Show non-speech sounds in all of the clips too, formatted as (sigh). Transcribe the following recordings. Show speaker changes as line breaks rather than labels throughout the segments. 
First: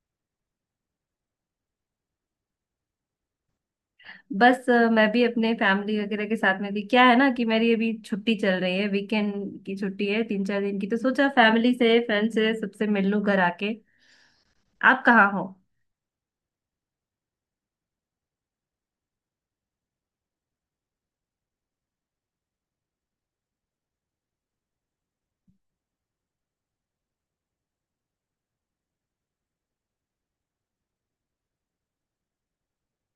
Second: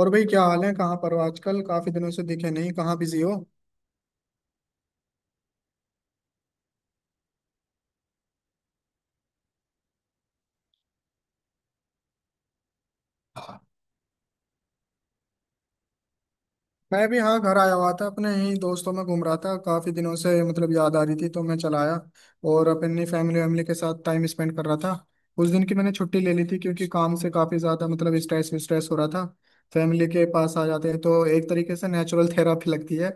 और भाई क्या हाल है। कहाँ पर हो आजकल? काफी दिनों से दिखे नहीं, कहाँ बिजी हो?
बस मैं भी अपने फैमिली वगैरह के साथ में थी। क्या है ना कि मेरी अभी छुट्टी चल रही है, वीकेंड की छुट्टी है, तीन चार दिन की, तो सोचा फैमिली से, फ्रेंड से, सबसे मिल लूं घर आके। आप कहाँ हो?
मैं भी हाँ घर आया हुआ था, अपने ही दोस्तों में घूम रहा था। काफी दिनों से मतलब याद आ रही थी तो मैं चला आया और अपनी फैमिली वैमिली के साथ टाइम स्पेंड कर रहा था। उस दिन की मैंने छुट्टी ले ली थी क्योंकि काम से काफी ज्यादा मतलब स्ट्रेस स्ट्रेस हो रहा था। फैमिली के पास आ जाते हैं तो एक तरीके से नेचुरल थेरापी लगती है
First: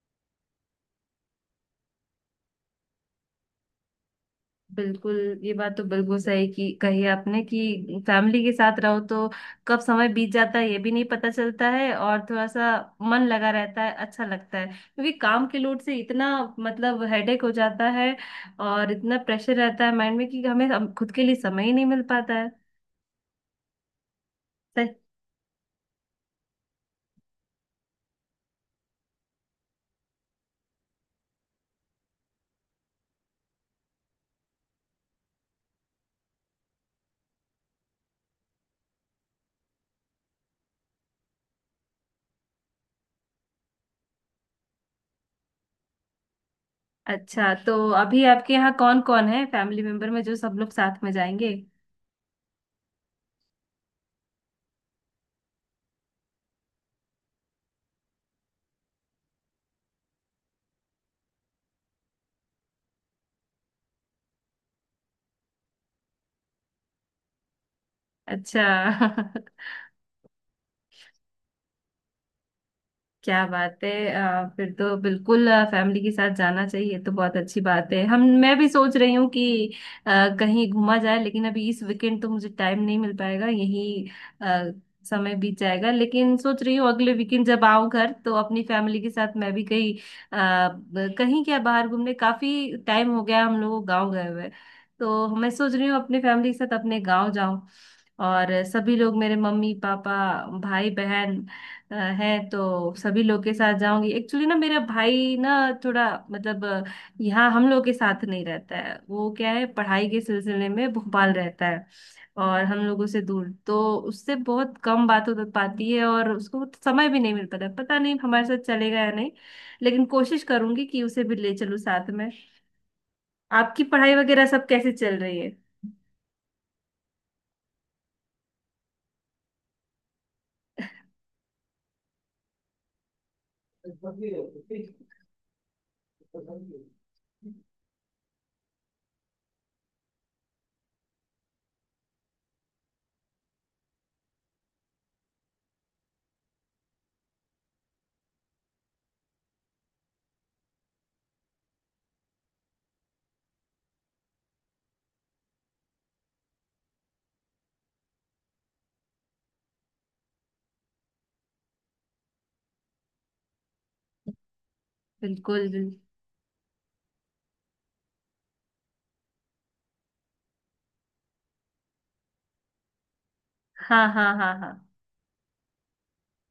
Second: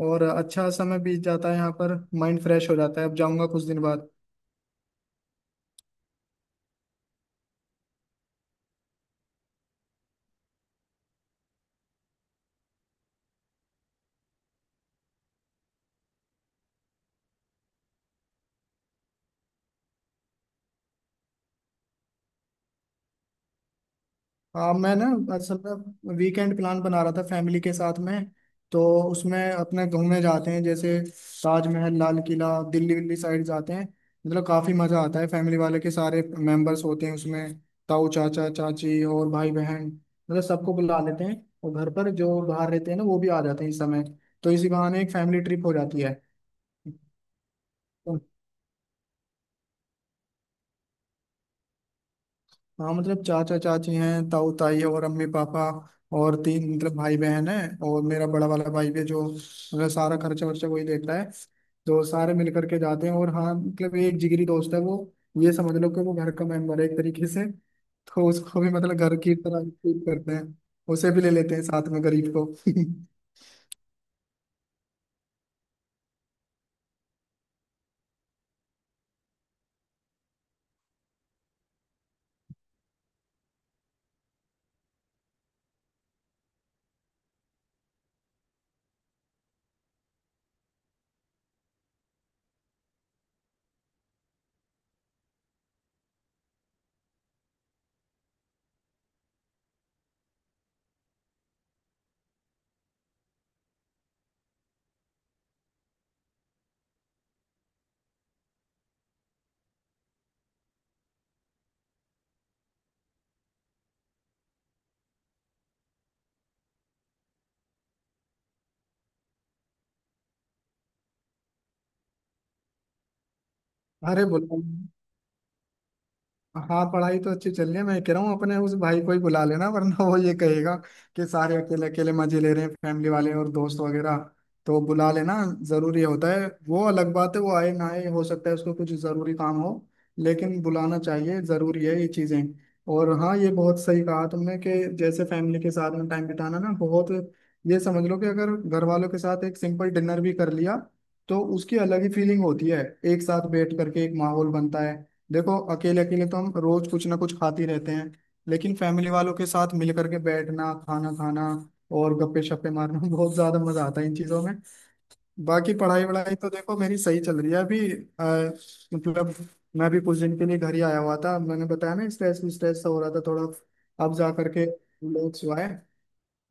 और अच्छा समय बीत जाता है, यहाँ पर माइंड फ्रेश हो जाता है। अब जाऊँगा कुछ दिन बाद।
बिल्कुल। ये बात तो बिल्कुल सही की कही आपने कि फैमिली के साथ रहो तो कब समय बीत जाता है ये भी नहीं पता चलता है, और थोड़ा सा मन लगा रहता है, अच्छा लगता है, क्योंकि काम के लोड से इतना मतलब हेडेक हो जाता है। और इतना प्रेशर रहता है माइंड में कि हमें खुद के लिए समय ही नहीं मिल पाता है।
हाँ मैं ना असल में वीकेंड प्लान बना रहा था फैमिली के साथ में। तो उसमें अपने घूमने जाते हैं, जैसे ताजमहल, लाल किला, दिल्ली विल्ली साइड जाते हैं। मतलब काफ़ी मज़ा आता है, फैमिली वाले के सारे मेंबर्स होते हैं उसमें। ताऊ, चाचा, चाची और भाई बहन, मतलब सबको बुला लेते हैं। और घर पर जो बाहर रहते हैं ना, वो भी आ जाते हैं इस समय। तो इसी बहाने एक फैमिली ट्रिप हो जाती
अच्छा। तो
है।
अभी आपके यहाँ कौन कौन है फैमिली मेंबर में जो सब लोग साथ में जाएंगे?
हाँ मतलब चाचा चाची हैं, ताऊ ताई और अम्मी पापा, और तीन मतलब भाई बहन हैं। और मेरा बड़ा वाला भाई भी है जो मतलब सारा खर्चा वर्चा वही देता है। तो सारे मिल करके जाते हैं। और हाँ मतलब एक जिगरी दोस्त है वो, ये समझ लो कि वो घर का मेंबर है एक तरीके से, तो उसको
अच्छा।
भी मतलब घर की
(laughs)
तरह ट्रीट करते हैं। उसे भी ले लेते हैं साथ में गरीब को। (laughs)
क्या बात है! फिर तो बिल्कुल फैमिली के साथ जाना चाहिए, तो बहुत अच्छी बात है। हम मैं भी सोच रही हूँ कि अ, कहीं घूमा जाए, लेकिन अभी इस वीकेंड तो मुझे टाइम नहीं मिल पाएगा, यही अ, समय बीत जाएगा। लेकिन सोच रही हूँ अगले वीकेंड जब आऊँ घर तो अपनी फैमिली के साथ मैं भी कहीं आ, कहीं क्या बाहर घूमने। काफी टाइम हो गया हम लोग गाँव गए हुए, तो मैं सोच रही हूँ अपने फैमिली के साथ अपने गाँव जाऊँ। और सभी लोग, मेरे मम्मी पापा, भाई बहन अ, है, तो सभी लोग के साथ जाऊंगी। एक्चुअली ना मेरा भाई ना, थोड़ा मतलब यहाँ हम लोग के साथ नहीं रहता है, वो क्या है पढ़ाई के सिलसिले में भोपाल रहता है, और हम लोगों से दूर। तो उससे बहुत कम बात हो पाती है और उसको समय भी नहीं मिल पाता, पता नहीं हमारे साथ चलेगा या नहीं, लेकिन कोशिश करूंगी कि उसे भी ले चलूँ साथ में। आपकी पढ़ाई
अरे
वगैरह
बोलो।
सब कैसे चल रही है?
हाँ पढ़ाई तो अच्छी चल रही है। मैं कह रहा हूँ अपने उस भाई को ही बुला लेना, वरना वो ये कहेगा कि सारे अकेले अकेले मजे ले रहे हैं फैमिली वाले और दोस्त वगैरह। तो बुला लेना जरूरी होता है। वो अलग बात है वो आए ना आए, हो सकता है उसको कुछ जरूरी काम हो, लेकिन बुलाना चाहिए, जरूरी है ये चीजें। और हाँ ये बहुत सही कहा तुमने कि जैसे फैमिली के साथ में टाइम बिताना ना बहुत, ये समझ लो कि अगर घर वालों के साथ एक सिंपल डिनर भी कर लिया तो उसकी अलग ही फीलिंग होती है। एक साथ बैठ करके एक माहौल बनता है। देखो अकेले अकेले तो हम रोज कुछ ना कुछ खाते ही रहते हैं, लेकिन फैमिली वालों के साथ मिल करके बैठना, खाना खाना और गप्पे शप्पे मारना (laughs) बहुत ज्यादा मजा आता है इन चीजों में।
बिल्कुल,
बाकी
बिल्कुल।
पढ़ाई वढ़ाई तो देखो मेरी सही चल रही है अभी। मतलब मैं भी कुछ दिन के लिए घर ही आया हुआ था, मैंने बताया ना स्ट्रेस स्ट्रेस सा हो रहा था थोड़ा।
हाँ,
अब
हाँ,
जा
हाँ,
करके
हाँ।
रिलैक्स हुआ है।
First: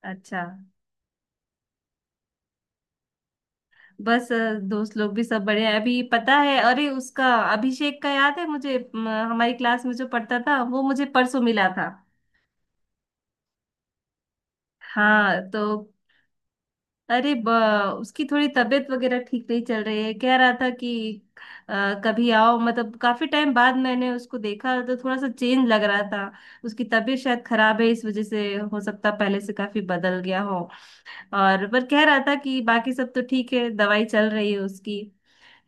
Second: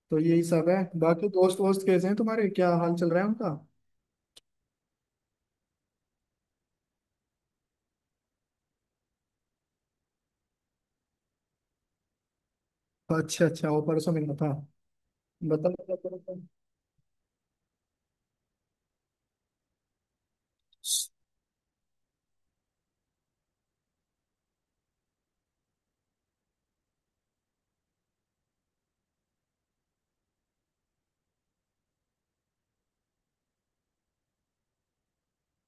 तो
अच्छा।
यही सब है। बाकी दोस्त वोस्त कैसे हैं तुम्हारे, क्या हाल चल रहा है उनका?
बस दोस्त लोग भी सब बढ़िया है। अभी पता है, अरे उसका अभिषेक का याद है मुझे, हमारी क्लास में जो पढ़ता था, वो मुझे परसों मिला था।
अच्छा अच्छा वो परसों मिला था?
हाँ,
बताओ
तो
क्या कर रहे
अरे उसकी थोड़ी तबीयत वगैरह ठीक नहीं चल रही है। कह रहा था कि
थे?
कभी आओ। मतलब काफी टाइम बाद मैंने उसको देखा तो थोड़ा सा चेंज लग रहा था, उसकी तबीयत शायद खराब है इस वजह से, हो सकता है पहले से काफी बदल गया हो। और पर कह रहा था कि बाकी सब तो ठीक है, दवाई चल रही है उसकी।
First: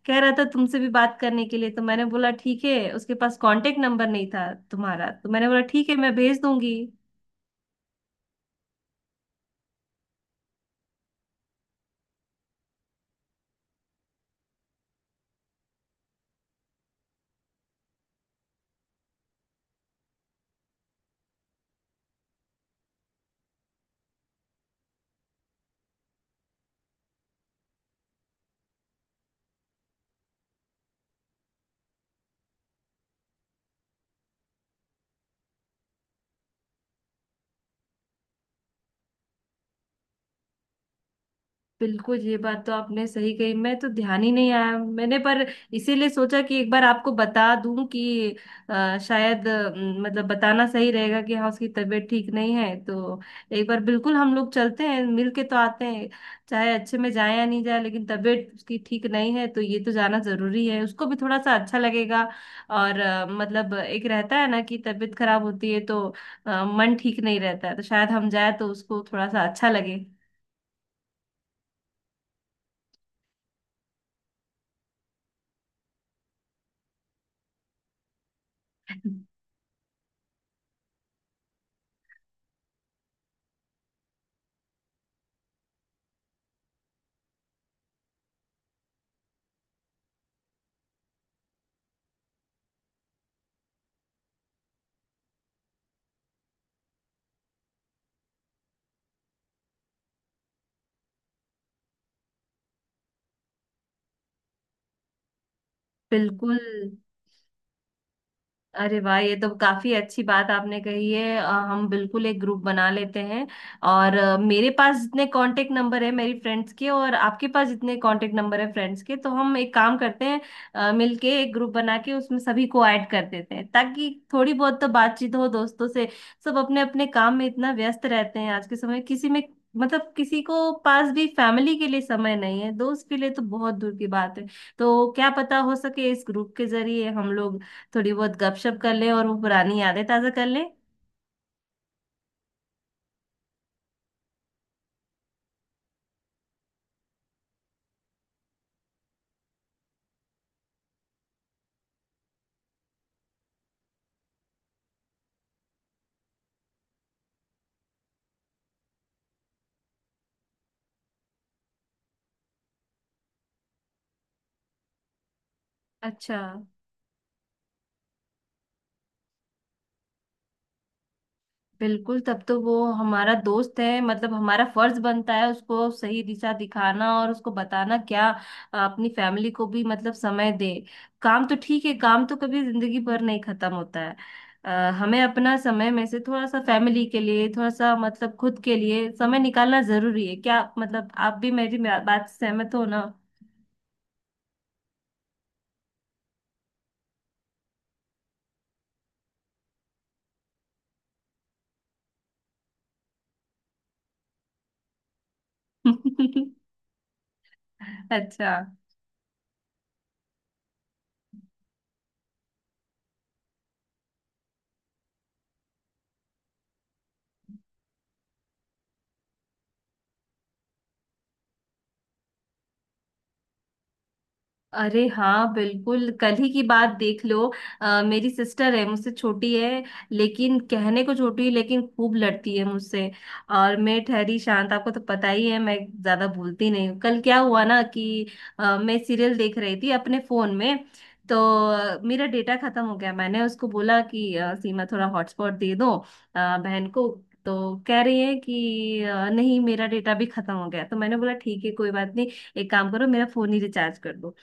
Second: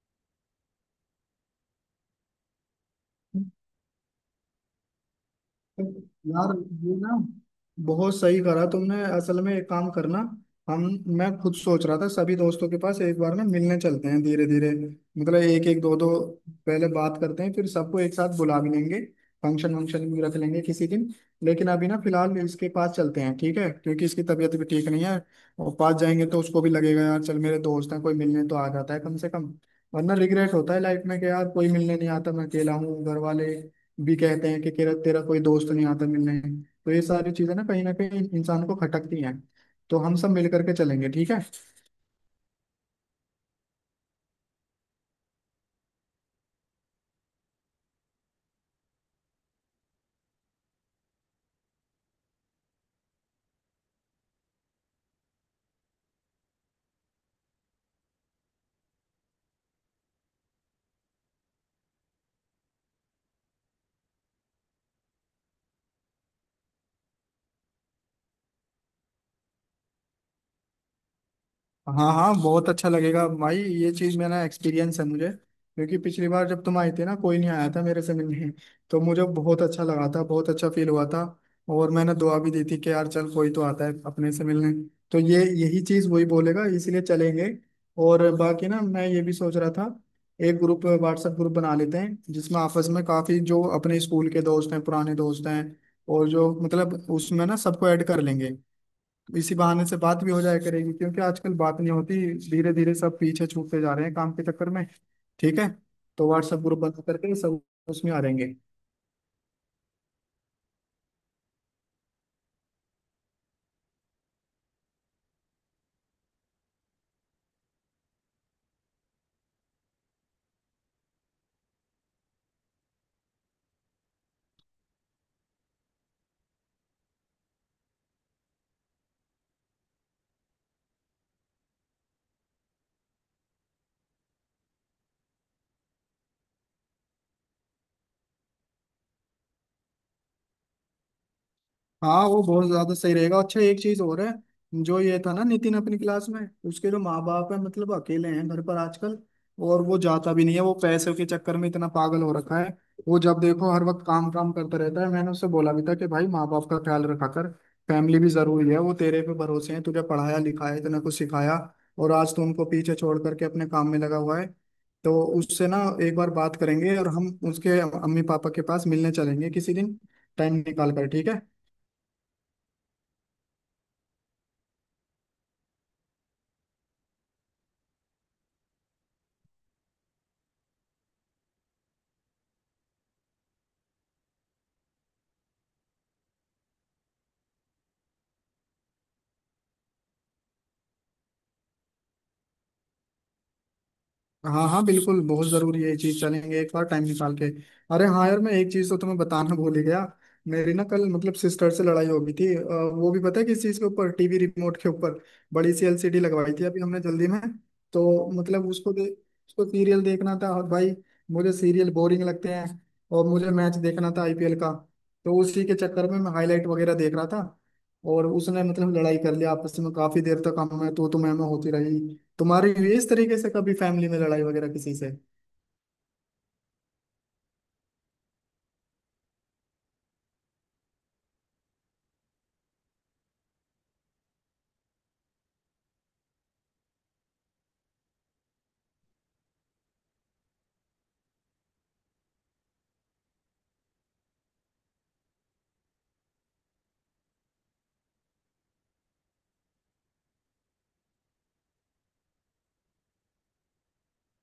कह रहा था तुमसे भी बात करने के लिए, तो मैंने बोला ठीक है। उसके पास कांटेक्ट नंबर नहीं था तुम्हारा, तो मैंने बोला ठीक है, मैं भेज
यार
दूंगी।
ये ना बहुत सही करा तुमने, असल में एक काम करना। हम मैं खुद सोच रहा था सभी दोस्तों के पास एक बार में मिलने चलते हैं धीरे धीरे। मतलब एक एक, दो दो पहले बात करते हैं, फिर सबको एक साथ बुला भी लेंगे, फंक्शन वंक्शन भी रख लेंगे किसी दिन। लेकिन अभी ना फिलहाल इसके पास चलते हैं, ठीक है, क्योंकि इसकी तबीयत भी ठीक नहीं है। और पास जाएंगे तो उसको भी लगेगा यार चल मेरे दोस्त हैं, कोई मिलने तो आ जाता है कम से कम। वरना रिग्रेट होता है लाइफ में कि यार कोई मिलने नहीं आता, मैं अकेला हूँ, घर वाले भी कहते हैं कि तेरा तेरा कोई दोस्त नहीं आता मिलने। तो ये सारी चीजें ना कहीं इंसान को खटकती हैं। तो हम सब मिल करके चलेंगे, ठीक है।
बिल्कुल, ये बात तो आपने सही कही, मैं तो ध्यान ही नहीं आया मैंने। पर इसीलिए सोचा कि एक बार आपको बता दूं कि शायद मतलब बताना सही रहेगा कि हाँ, उसकी तबीयत ठीक नहीं है। तो एक बार बिल्कुल हम लोग चलते हैं मिल के तो आते हैं, चाहे अच्छे में जाए या नहीं जाए, लेकिन तबीयत उसकी ठीक नहीं है तो ये तो जाना जरूरी है, उसको भी थोड़ा सा अच्छा लगेगा। और मतलब एक रहता है ना कि तबीयत खराब होती है तो मन ठीक नहीं रहता है, तो शायद हम जाए तो उसको थोड़ा सा अच्छा लगे।
हाँ हाँ बहुत अच्छा लगेगा भाई। ये चीज मेरा एक्सपीरियंस है मुझे, क्योंकि पिछली बार जब तुम आई थी ना कोई नहीं आया था मेरे से मिलने, तो मुझे बहुत अच्छा लगा था, बहुत अच्छा फील हुआ था। और मैंने दुआ भी दी थी कि यार चल कोई तो आता है अपने से मिलने। तो ये यही चीज वही बोलेगा, इसलिए चलेंगे। और बाकी ना मैं ये भी सोच रहा था एक ग्रुप, व्हाट्सएप ग्रुप बना लेते हैं जिसमें आपस में काफी जो अपने स्कूल के दोस्त हैं, पुराने दोस्त हैं, और जो मतलब उसमें ना सबको ऐड कर लेंगे। इसी बहाने से बात भी हो जाया करेगी क्योंकि आजकल बात नहीं होती, धीरे धीरे सब पीछे छूटते जा रहे हैं काम के चक्कर में, ठीक है। तो
बिल्कुल।
व्हाट्सएप ग्रुप बना करके सब उसमें आ जाएंगे।
अरे वाह, ये तो काफी अच्छी बात आपने कही है। हम बिल्कुल एक ग्रुप बना लेते हैं। और मेरे पास जितने कांटेक्ट नंबर है मेरी फ्रेंड्स के और आपके पास जितने कांटेक्ट नंबर है फ्रेंड्स के, तो हम एक काम करते हैं, मिलके एक ग्रुप बना के उसमें सभी को ऐड कर देते हैं, ताकि थोड़ी बहुत तो बातचीत हो दोस्तों से। सब अपने अपने काम में इतना व्यस्त रहते हैं आज के समय में, किसी में मतलब किसी को पास भी फैमिली के लिए समय नहीं है, दोस्त के लिए तो बहुत दूर की बात है। तो क्या पता, हो सके इस ग्रुप के जरिए हम लोग थोड़ी बहुत गपशप कर ले और वो पुरानी यादें ताजा कर ले।
हाँ वो बहुत ज्यादा सही रहेगा। अच्छा एक चीज और है, जो ये था ना नितिन अपनी क्लास में, उसके जो माँ बाप है मतलब अकेले हैं घर पर आजकल, और वो जाता भी नहीं है, वो पैसों के चक्कर में इतना पागल हो रखा है। वो जब देखो हर वक्त काम काम करता रहता है। मैंने उससे बोला भी था कि भाई माँ बाप का ख्याल रखा कर, फैमिली भी जरूरी है, वो तेरे पे भरोसे हैं, तुझे पढ़ाया लिखाया इतना कुछ सिखाया, और आज तू उनको पीछे छोड़ करके अपने काम में लगा हुआ है। तो उससे ना एक बार
अच्छा।
बात करेंगे और हम उसके अम्मी पापा के पास मिलने चलेंगे किसी दिन टाइम निकाल कर, ठीक है।
बिल्कुल, तब तो वो हमारा दोस्त है, मतलब हमारा फर्ज बनता है उसको सही दिशा दिखाना और उसको बताना क्या अपनी फैमिली को भी मतलब समय दे। काम तो ठीक है, काम तो कभी जिंदगी भर नहीं खत्म होता है। हमें अपना समय में से थोड़ा सा फैमिली के लिए, थोड़ा सा मतलब खुद के लिए समय निकालना जरूरी है। क्या मतलब, आप भी मेरी बात से सहमत हो ना?
हाँ हाँ बिल्कुल बहुत जरूरी है ये चीज, चलेंगे एक बार टाइम निकाल के। अरे हाँ यार मैं एक चीज तो तुम्हें बताना भूल ही गया। मेरी ना कल मतलब सिस्टर से लड़ाई हो गई थी। वो भी पता है किस चीज के ऊपर? टीवी रिमोट के ऊपर। बड़ी सी एलसीडी
(laughs)
लगवाई थी अभी हमने जल्दी में, तो
अच्छा।
मतलब उसको सीरियल देखना था, और भाई मुझे सीरियल बोरिंग लगते हैं, और मुझे मैच देखना था आईपीएल का। तो उसी के चक्कर में मैं हाईलाइट वगैरह देख रहा था, और उसने मतलब लड़ाई कर लिया आपस में। काफी देर तक हमें तो मैं होती रही। तुम्हारी हुई है इस तरीके से कभी फैमिली में लड़ाई वगैरह किसी
अरे हाँ, बिल्कुल, कल ही की बात देख लो। मेरी सिस्टर है, मुझसे छोटी है, लेकिन कहने को छोटी है लेकिन खूब लड़ती है मुझसे। और मैं ठहरी शांत, आपको तो पता ही है मैं ज्यादा बोलती नहीं हूँ। कल क्या हुआ ना कि मैं सीरियल देख रही थी अपने फोन में, तो मेरा डेटा खत्म हो गया। मैंने उसको बोला कि सीमा थोड़ा हॉटस्पॉट दे दो, बहन को। तो कह रही है कि नहीं मेरा डेटा भी खत्म हो गया। तो मैंने बोला ठीक है कोई बात नहीं, एक काम करो मेरा फोन ही रिचार्ज कर दो।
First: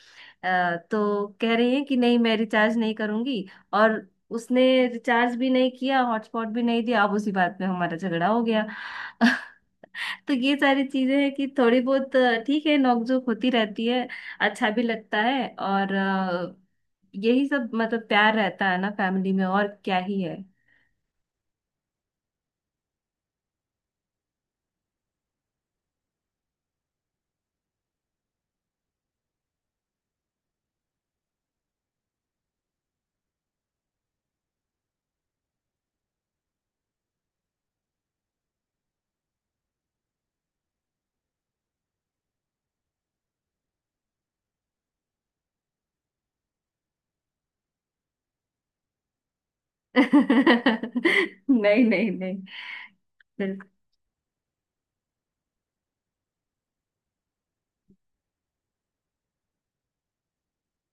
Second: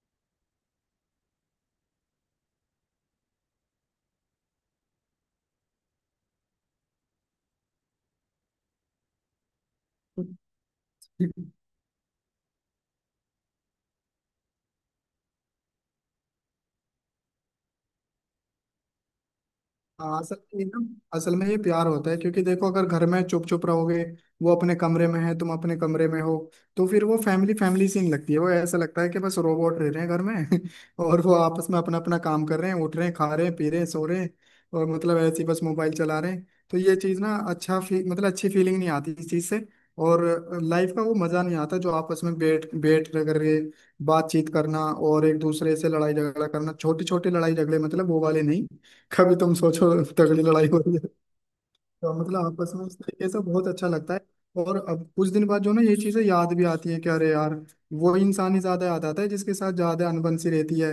तो कह रही है कि नहीं मैं रिचार्ज नहीं करूंगी। और उसने रिचार्ज भी नहीं किया, हॉटस्पॉट भी नहीं दिया। अब उसी बात में हमारा झगड़ा हो गया। (laughs) तो ये सारी चीजें हैं
से?
कि थोड़ी बहुत ठीक है, नोकझोंक होती रहती है, अच्छा भी लगता है। और यही सब मतलब प्यार रहता है ना फैमिली में, और क्या
हाँ
ही है।
असल में ये ना, असल में ये प्यार होता है। क्योंकि देखो अगर घर में चुप चुप रहोगे, वो अपने कमरे में है, तुम अपने कमरे में हो, तो फिर वो फैमिली फैमिली सीन लगती है, वो ऐसा लगता है कि बस रोबोट रह रहे हैं घर में (laughs) और वो आपस में अपना अपना काम कर रहे हैं, उठ रहे हैं, खा रहे हैं, पी रहे हैं, सो रहे हैं, और मतलब ऐसे ही बस मोबाइल चला रहे हैं। तो ये चीज़ ना अच्छा मतलब अच्छी फीलिंग नहीं आती इस चीज़ से। और लाइफ का वो मज़ा नहीं आता जो आपस में बैठ बैठ करके बातचीत करना, और एक दूसरे से लड़ाई झगड़ा करना, छोटी छोटी लड़ाई झगड़े, मतलब वो वाले नहीं, कभी तुम
(laughs)
सोचो तगड़ी लड़ाई हो रही है।
नहीं, नहीं,
तो
नहीं।
मतलब आपस में इस तरीके से बहुत
बिल्कुल,
अच्छा लगता है। और अब कुछ दिन बाद जो ना ये चीजें याद भी आती है कि अरे यार, वो इंसान ही ज्यादा याद आता है जिसके साथ ज्यादा अनबन सी रहती है।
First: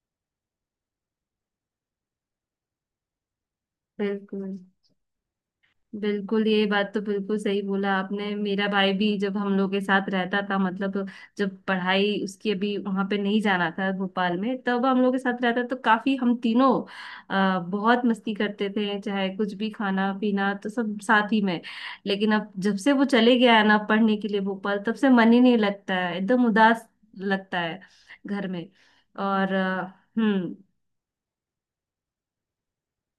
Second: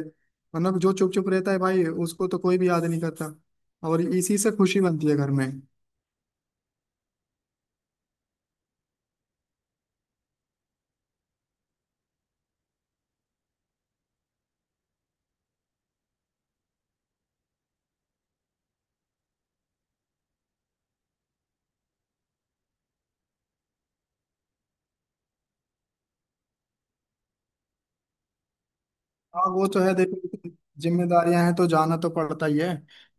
मतलब जो चुप चुप रहता है भाई उसको तो कोई भी याद नहीं करता। और इसी
बिल्कुल।
से खुशी बनती है घर में।
बिल्कुल ये बात तो बिल्कुल सही बोला आपने। मेरा भाई भी जब हम लोग के साथ रहता था, मतलब जब पढ़ाई उसकी अभी वहां पे नहीं जाना था भोपाल में, तब हम लोग के साथ रहता, तो काफी हम तीनों बहुत मस्ती करते थे, चाहे कुछ भी खाना पीना तो सब साथ ही में। लेकिन अब जब से वो चले गया है ना पढ़ने के लिए भोपाल, तब से मन ही नहीं लगता है, एकदम उदास लगता है घर में।
हाँ
और
वो तो है देखो,
हम्म।
जिम्मेदारियां हैं तो जाना तो पड़ता ही है।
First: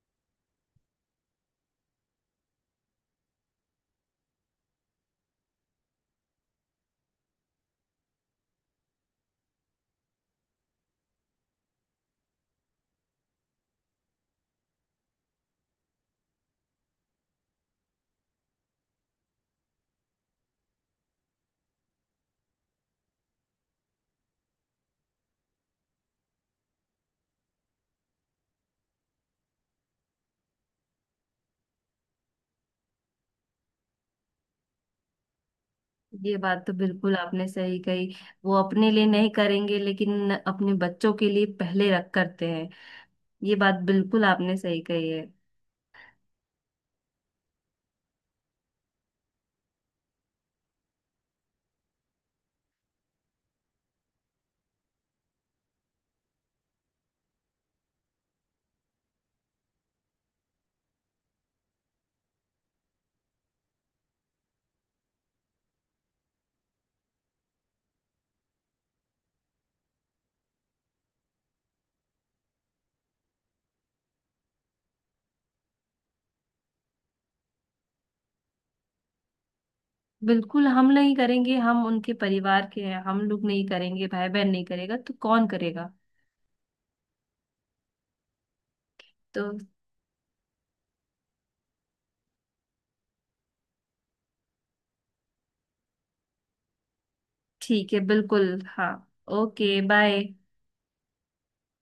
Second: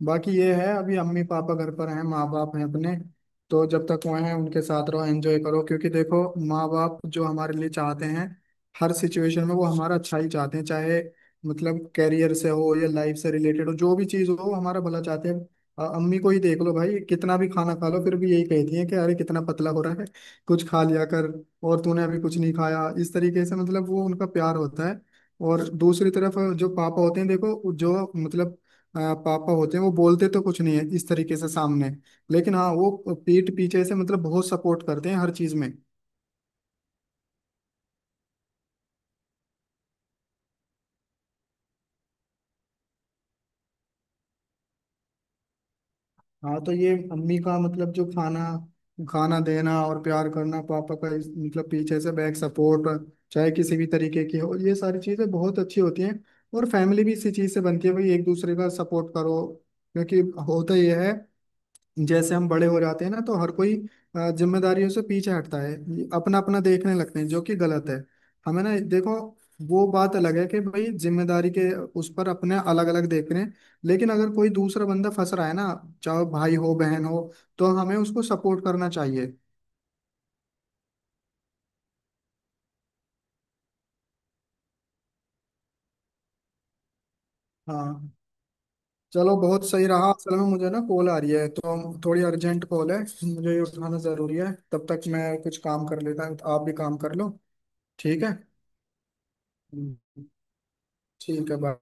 बाकी ये है अभी अम्मी पापा घर पर हैं, माँ बाप हैं अपने, तो जब तक वो हैं उनके साथ रहो, एंजॉय करो। क्योंकि देखो माँ बाप जो हमारे लिए चाहते हैं, हर सिचुएशन में वो हमारा अच्छा ही चाहते हैं, चाहे मतलब कैरियर से हो या लाइफ से रिलेटेड हो, जो भी चीज़ हो वो हमारा भला चाहते हैं। अम्मी को ही देख लो भाई, कितना भी खाना खा लो फिर भी यही कहती है कि अरे कितना पतला हो रहा है, कुछ खा लिया कर, और तूने अभी कुछ नहीं खाया। इस तरीके से मतलब वो उनका प्यार होता है। और दूसरी तरफ जो पापा होते हैं देखो, पापा होते हैं वो बोलते तो कुछ नहीं है इस तरीके से सामने, लेकिन हाँ वो पीठ पीछे से मतलब बहुत सपोर्ट करते हैं हर चीज में।
ये बात तो बिल्कुल आपने सही कही। वो अपने लिए नहीं करेंगे लेकिन अपने बच्चों के लिए पहले रख करते हैं। ये बात बिल्कुल आपने सही कही है।
हाँ तो ये अम्मी का मतलब जो खाना खाना देना और प्यार करना, पापा का मतलब पीछे से बैक सपोर्ट, चाहे किसी भी तरीके की हो, ये सारी चीजें बहुत अच्छी होती हैं। और फैमिली भी इसी चीज से बनती है भाई, एक दूसरे का सपोर्ट करो। क्योंकि होता यह है जैसे हम बड़े हो जाते हैं ना तो हर कोई जिम्मेदारियों से पीछे हटता है, अपना अपना देखने लगते हैं, जो कि गलत है। हमें ना देखो, वो बात अलग है कि भाई जिम्मेदारी के उस पर अपने अलग अलग देख रहे हैं, लेकिन अगर कोई दूसरा बंदा फंस रहा है ना, चाहे भाई हो बहन हो, तो हमें उसको सपोर्ट करना चाहिए।
बिल्कुल, हम नहीं करेंगे, हम उनके परिवार के हैं, हम लोग नहीं करेंगे, भाई बहन नहीं करेगा तो कौन करेगा।
हाँ चलो
तो
बहुत सही रहा। असल में मुझे ना कॉल आ रही है तो थोड़ी अर्जेंट कॉल है, मुझे ये उठाना जरूरी है। तब तक मैं कुछ काम कर लेता हूँ, आप भी काम कर लो,
ठीक है,
ठीक है।
बिल्कुल, हाँ। ओके,
हम्म,
बाय।
ठीक है बाय।